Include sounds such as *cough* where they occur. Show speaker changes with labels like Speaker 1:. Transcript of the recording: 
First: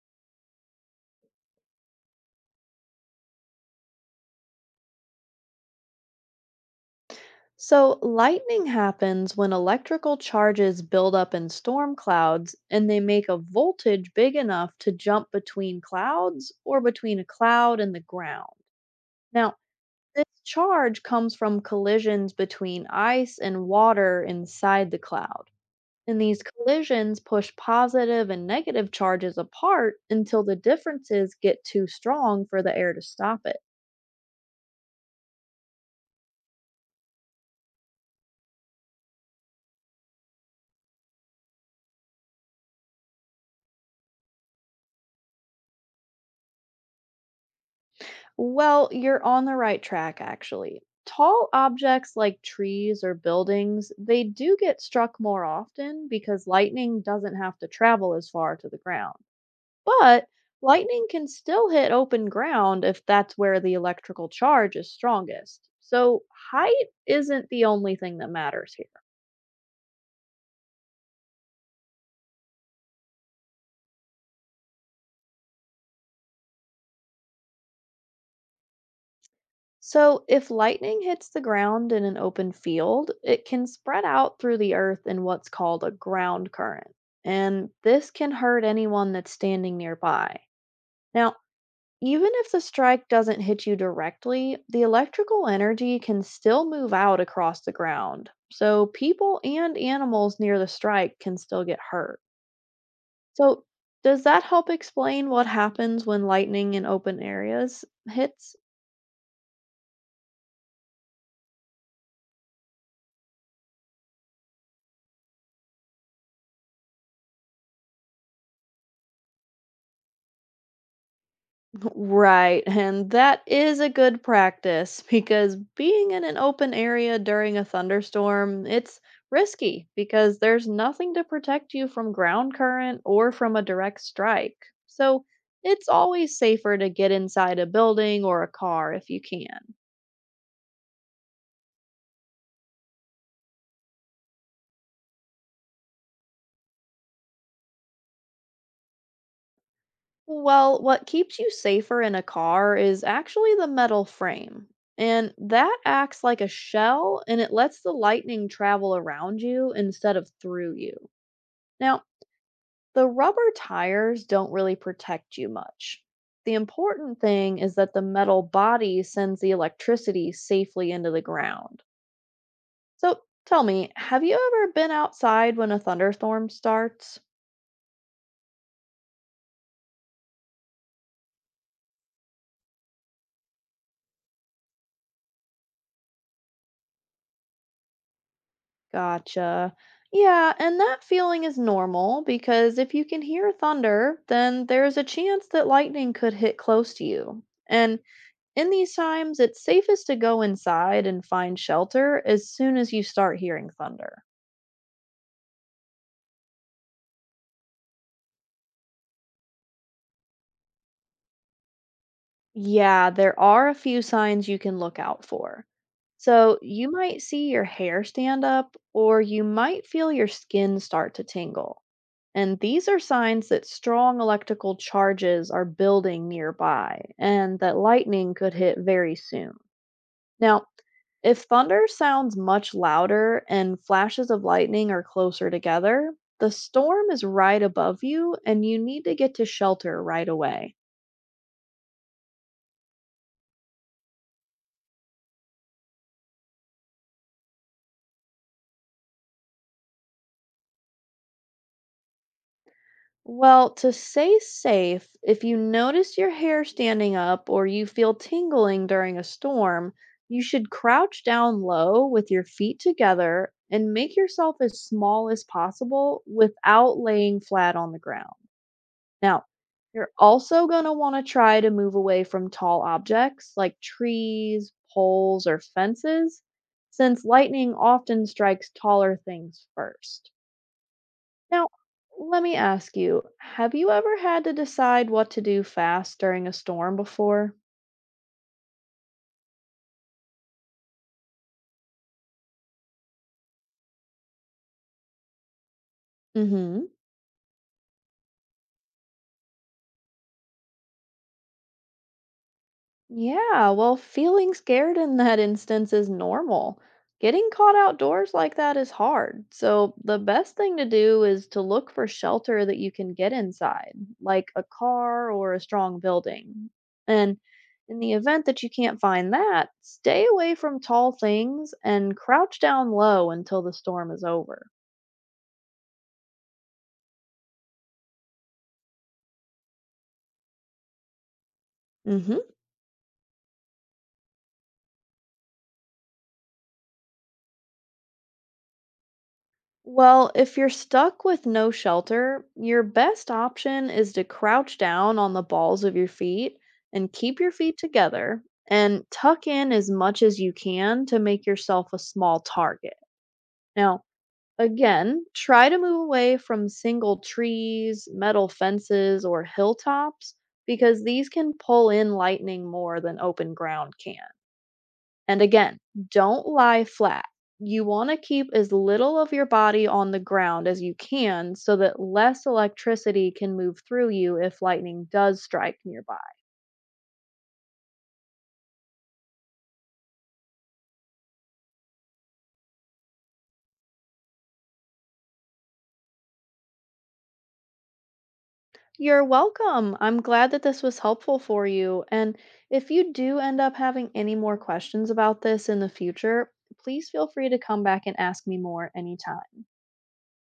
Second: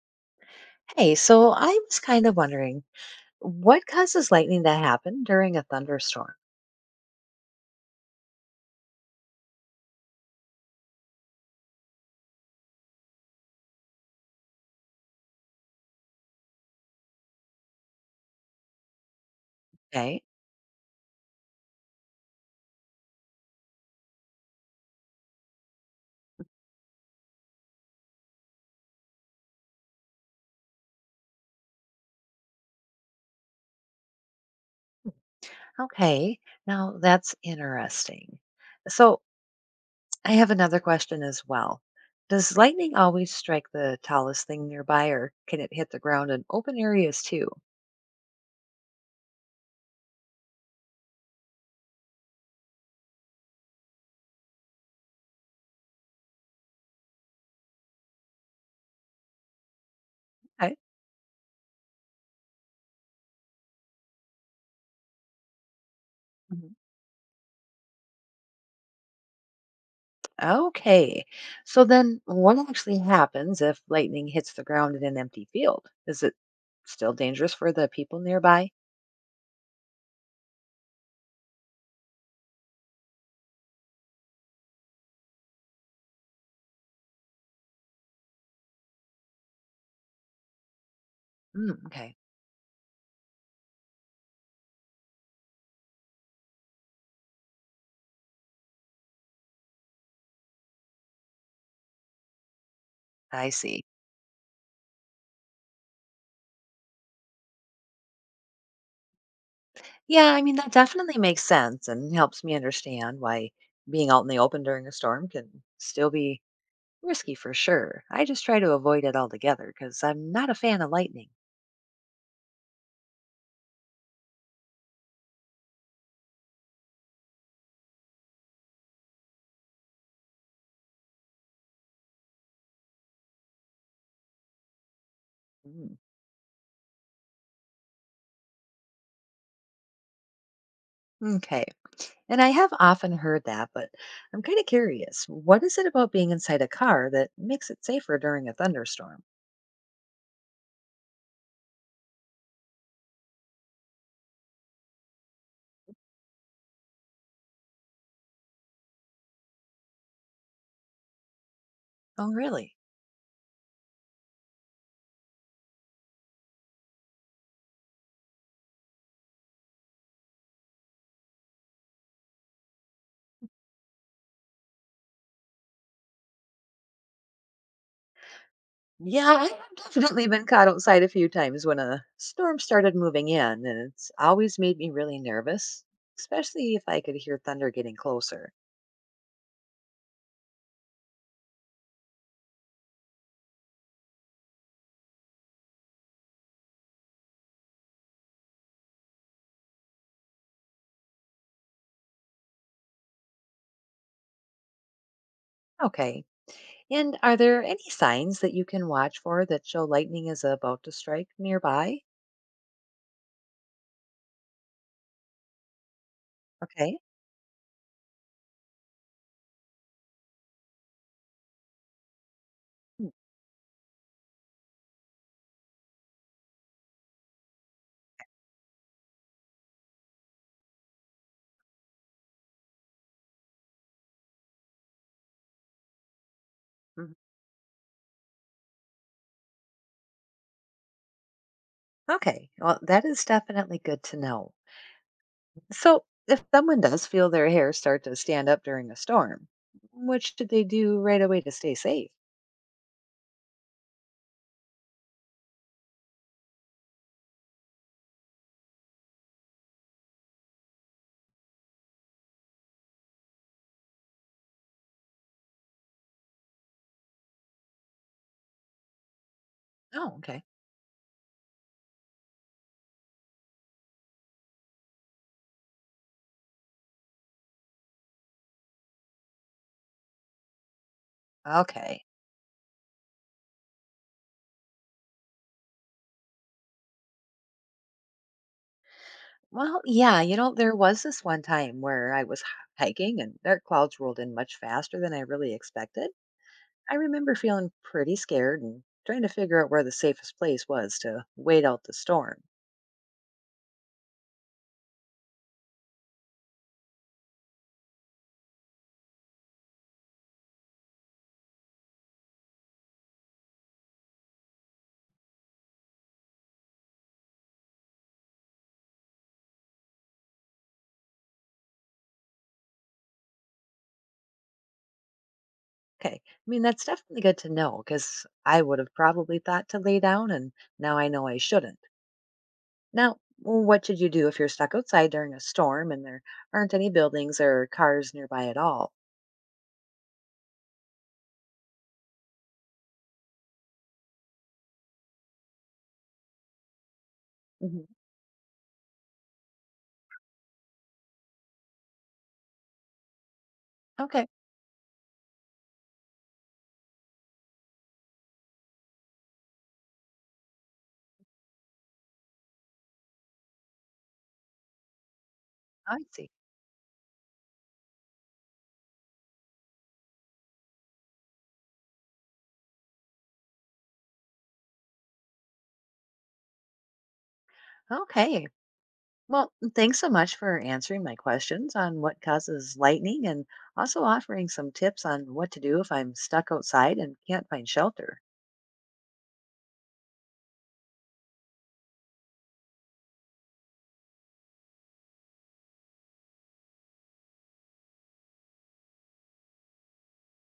Speaker 1: Hey, so I was kind of wondering what causes lightning to happen during a thunderstorm?
Speaker 2: So, lightning happens when electrical charges build up in storm clouds and they make a voltage big enough to jump between clouds or between a cloud and the ground. Now,
Speaker 1: Okay.
Speaker 2: this charge comes from collisions between ice and water inside the cloud. And these collisions push positive and negative charges apart until the differences get too strong for the air to stop it.
Speaker 1: Okay. Now that's interesting. So I have another question as well. Does lightning always strike the tallest thing nearby, or can it hit the ground in open areas too?
Speaker 2: Well, you're on the right track, actually. Tall objects like trees or buildings, they do get struck more often because lightning doesn't have to travel as far to the ground. But
Speaker 1: Okay.
Speaker 2: lightning can still hit open ground if that's where the electrical charge is strongest. So
Speaker 1: Mhm.
Speaker 2: height isn't the only thing that matters here.
Speaker 1: Okay. So then what actually happens if lightning hits the ground in an empty field? Is it still dangerous for the people nearby?
Speaker 2: So, if lightning hits the ground in an open field, it can spread out through the earth in what's called a ground current, and this can hurt anyone that's standing nearby. Now,
Speaker 1: Mm, okay.
Speaker 2: even if the strike doesn't hit you directly, the electrical energy can still move out across the ground, so people and animals near the strike can still get hurt.
Speaker 1: I
Speaker 2: So,
Speaker 1: see.
Speaker 2: does that help explain what happens when lightning in open areas hits?
Speaker 1: Yeah, I mean, that definitely makes sense and helps me understand why being out in the open during a storm can still be risky for sure. I just try to avoid it altogether because I'm not a fan of lightning.
Speaker 2: Right, and that is a good practice because being in an open area during a thunderstorm, it's risky because there's nothing to protect you from ground current or from a direct strike. So, it's
Speaker 1: Mm,
Speaker 2: always safer to get inside a building or a car if you can.
Speaker 1: okay. And I have often heard that, but I'm kind of curious. What is it about being inside a car that makes it safer during a thunderstorm?
Speaker 2: Well, what keeps you safer in a car is actually the metal frame. And that acts like a shell and it lets the lightning travel around you instead of through you. Now,
Speaker 1: Oh, really?
Speaker 2: the rubber tires don't really protect you much. The important thing is that the metal body sends the electricity safely into the ground. So tell me, have you ever been outside when a thunderstorm starts?
Speaker 1: Yeah, I have definitely been caught outside a few times when a storm started moving in, and it's always made me really nervous, especially if I could hear thunder getting closer.
Speaker 2: Gotcha. Yeah, and that feeling is normal because if you can hear thunder, then there's a chance that lightning could hit close to you. And in these times, it's safest to go inside and find shelter as soon as you start hearing thunder.
Speaker 1: Okay. And are there any signs that you can watch for that show lightning is about to strike nearby?
Speaker 2: Yeah, there are a few signs you can look out for. So you
Speaker 1: Okay.
Speaker 2: might see your hair stand up, or you might feel your skin start to tingle. And these are
Speaker 1: Mm,
Speaker 2: signs that strong electrical charges are building nearby and that lightning could hit very soon. Now, if thunder sounds much louder and flashes of lightning are closer together, the storm
Speaker 1: mhm.
Speaker 2: is right above you and you need to get to shelter right away.
Speaker 1: Okay. Well, that is definitely good to know. So, if someone does feel their hair start to stand up during a storm, what should they do right away to stay safe?
Speaker 2: Well, to stay safe, if you notice your hair standing up or you feel tingling during a storm, you should crouch down low with your feet together and make yourself as small as possible without laying flat on the ground. Now, you're
Speaker 1: Oh, okay.
Speaker 2: also going to want to try to move away from tall objects like trees, poles, or fences, since lightning often strikes taller things first. Now,
Speaker 1: Okay.
Speaker 2: let me ask you, have you ever had to decide what to do fast during a storm before?
Speaker 1: Well, yeah, there was this one time where I was hiking and dark clouds rolled in much faster than I really expected.
Speaker 2: Mm-hmm.
Speaker 1: I remember feeling pretty scared and trying to figure out where the safest place was to wait out the storm.
Speaker 2: Yeah, well, feeling scared in that *laughs* instance is normal. Getting caught outdoors like that is hard, so the best thing to do is to look for shelter that you can get inside, like a car or a strong building. And in the event that you can't find that, stay away from tall things and crouch down low until the storm is over.
Speaker 1: Okay, I mean, that's definitely good to know because I would have probably thought to lay down and now I know I shouldn't.
Speaker 2: Mm-hmm.
Speaker 1: Now, what should you do if you're stuck outside during a storm and there aren't any buildings or cars nearby at all?
Speaker 2: Well, if you're stuck with no shelter, your best option is to crouch down on the balls of your feet and keep your feet
Speaker 1: Hmm.
Speaker 2: together and tuck in as much as you can to make yourself a small target. Now,
Speaker 1: Okay,
Speaker 2: again, try to move away from single trees, metal fences, or hilltops because these can pull in lightning more than open ground can. And again,
Speaker 1: I see.
Speaker 2: don't lie flat. You want to keep as little of your body on the ground as you can so that less electricity can move through you if lightning does strike nearby.
Speaker 1: Okay, well, thanks so much for answering my questions on what causes lightning and also offering some tips on what to do if I'm stuck outside and can't find shelter.
Speaker 2: You're welcome. I'm glad that this was helpful for you. And if you do end up having any more questions about this in the future, please feel free to come back and ask me more anytime.